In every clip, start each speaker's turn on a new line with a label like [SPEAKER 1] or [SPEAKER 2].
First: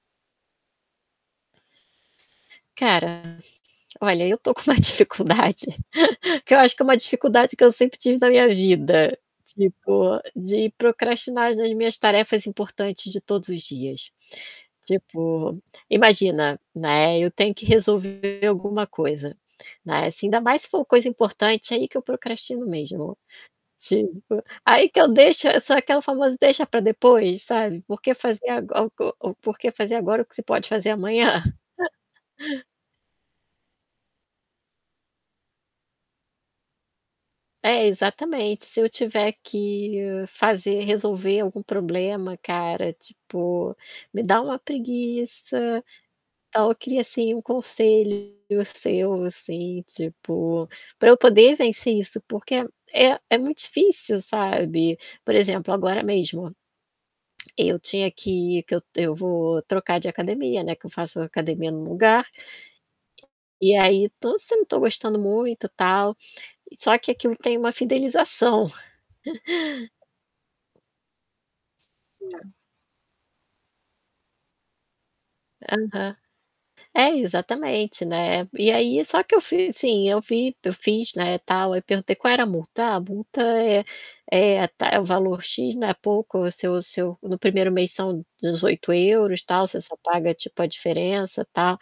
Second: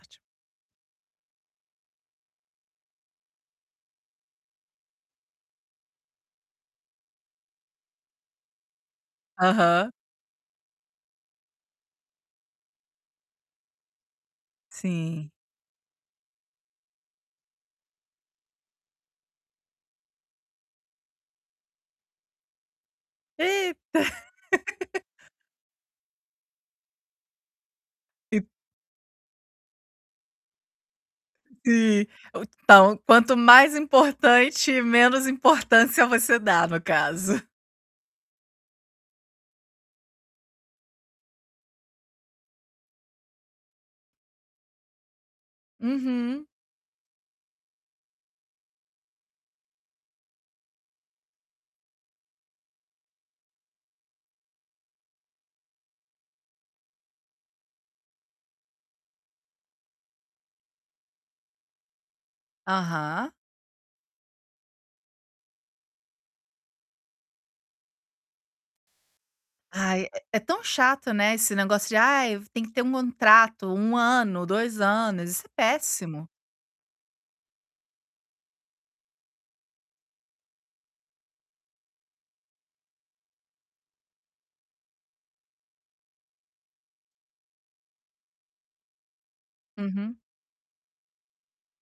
[SPEAKER 1] Cara, olha, eu tô com uma dificuldade, que eu acho que é uma dificuldade que eu sempre tive na minha vida,
[SPEAKER 2] Aham.
[SPEAKER 1] tipo, de procrastinar as minhas tarefas importantes de todos os dias.
[SPEAKER 2] Sim.
[SPEAKER 1] Tipo, imagina, né, eu tenho que resolver alguma coisa, né, assim, ainda mais se for coisa importante, aí que eu procrastino mesmo.
[SPEAKER 2] Eita!
[SPEAKER 1] Tipo, aí que eu deixo é sou aquela famosa "deixa para depois", sabe, por que
[SPEAKER 2] E
[SPEAKER 1] fazer ago o o por que fazer agora, o que você pode fazer amanhã?
[SPEAKER 2] E então, quanto mais importante, menos importância você dá, no caso.
[SPEAKER 1] É, exatamente, se eu tiver que fazer resolver algum problema, cara, tipo, me dá uma preguiça,
[SPEAKER 2] Uhum.
[SPEAKER 1] então, eu queria assim, um conselho seu assim, tipo, pra eu poder vencer isso, porque é é muito difícil sabe, por exemplo, agora mesmo eu tinha que que eu eu vou trocar de academia, né, que eu faço academia num lugar,
[SPEAKER 2] Aham.
[SPEAKER 1] e aí, tô sim não tô gostando muito tal, só que aquilo tem uma fidelização.
[SPEAKER 2] Ai, é é tão chato, né, esse negócio de: "Ai,
[SPEAKER 1] [unintelligible]
[SPEAKER 2] tem que ter um contrato, 1 ano, 2 anos.", isso é
[SPEAKER 1] Aham.
[SPEAKER 2] péssimo.
[SPEAKER 1] É, exatamente, né. E aí, só que eu fiz assim, eu fi eu fiz, né, tal, eu perguntei: "Qual era a multa? 'Ah, a multa é a ta é o valor x, não é pouco o seu seu no 1º mês são €18, tal, você só
[SPEAKER 2] Uhum.
[SPEAKER 1] paga tipo, a diferença, tal'",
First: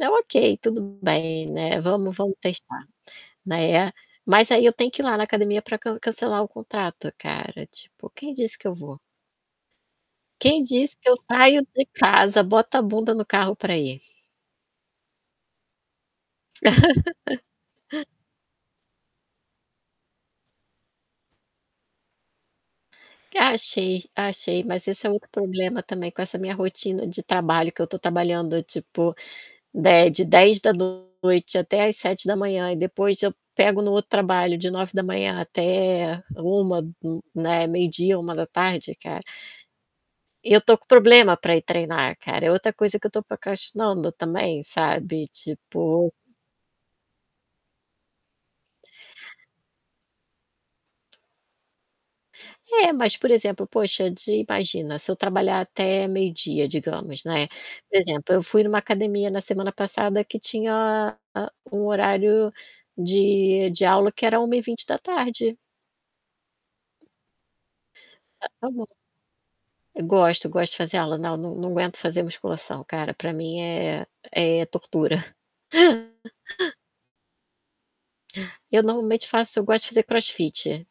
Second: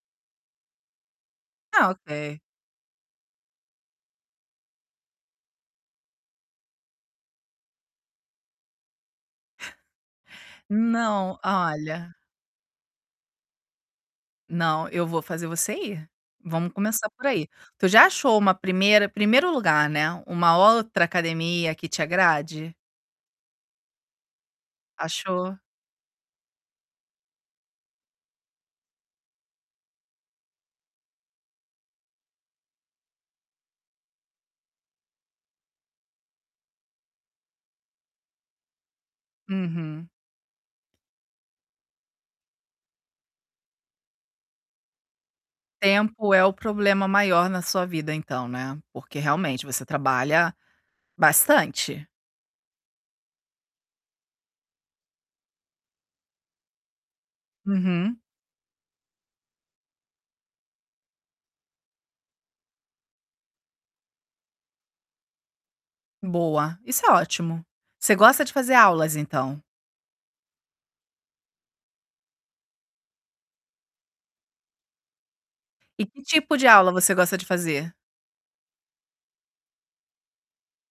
[SPEAKER 1] eu: "Ok, tudo bem, né,
[SPEAKER 2] Ah,
[SPEAKER 1] vamos vamos
[SPEAKER 2] ok.
[SPEAKER 1] testar.", né. Mas aí eu tenho que ir lá na academia pra can cancelar o contrato, cara, tipo: "Quem disse que eu vou? Quem disse que eu
[SPEAKER 2] Não,
[SPEAKER 1] saio de
[SPEAKER 2] olha
[SPEAKER 1] casa, boto a bunda no carro para ir?".
[SPEAKER 2] Não, eu vou fazer você ir, vamos começar por aí. Tu já achou uma primeira primeiro lugar, né, uma outra academia que te agrade?
[SPEAKER 1] Achei, achei, mas esse é o outro
[SPEAKER 2] Achou?
[SPEAKER 1] problema também com essa minha rotina de trabalho, que eu estou trabalhando tipo, de de 22h da noite até às 7h da manhã e depois eu pego no outro trabalho de 9h da manhã até 13h, n né, meio-dia, 13h, da tarde cara.
[SPEAKER 2] Uhum.
[SPEAKER 1] E eu tô com problema para ir treinar, cara, é outra coisa que eu estou procrastinando também, sabe, tipo
[SPEAKER 2] Tempo é o problema maior na sua vida então, né, porque, realmente, você trabalha bastante.
[SPEAKER 1] É, mas, por exemplo, poxa, de imagina se eu trabalhar até meio-dia, digamos, né, por
[SPEAKER 2] Uhum.
[SPEAKER 1] exemplo, eu fui numa academia na semana passada que tinha a um horário de de aula que era 13h20.
[SPEAKER 2] Boa, isso é ótimo. Você gosta de fazer
[SPEAKER 1] [unintelligible]
[SPEAKER 2] aulas, então?
[SPEAKER 1] Gosto, gosto de fazer aula. Não, não não aguento fazer musculação, cara, para mim é é tortura.
[SPEAKER 2] E que tipo de aula você gosta de fazer?
[SPEAKER 1] Eu normalmente faço eu gosto de fazer crossfit.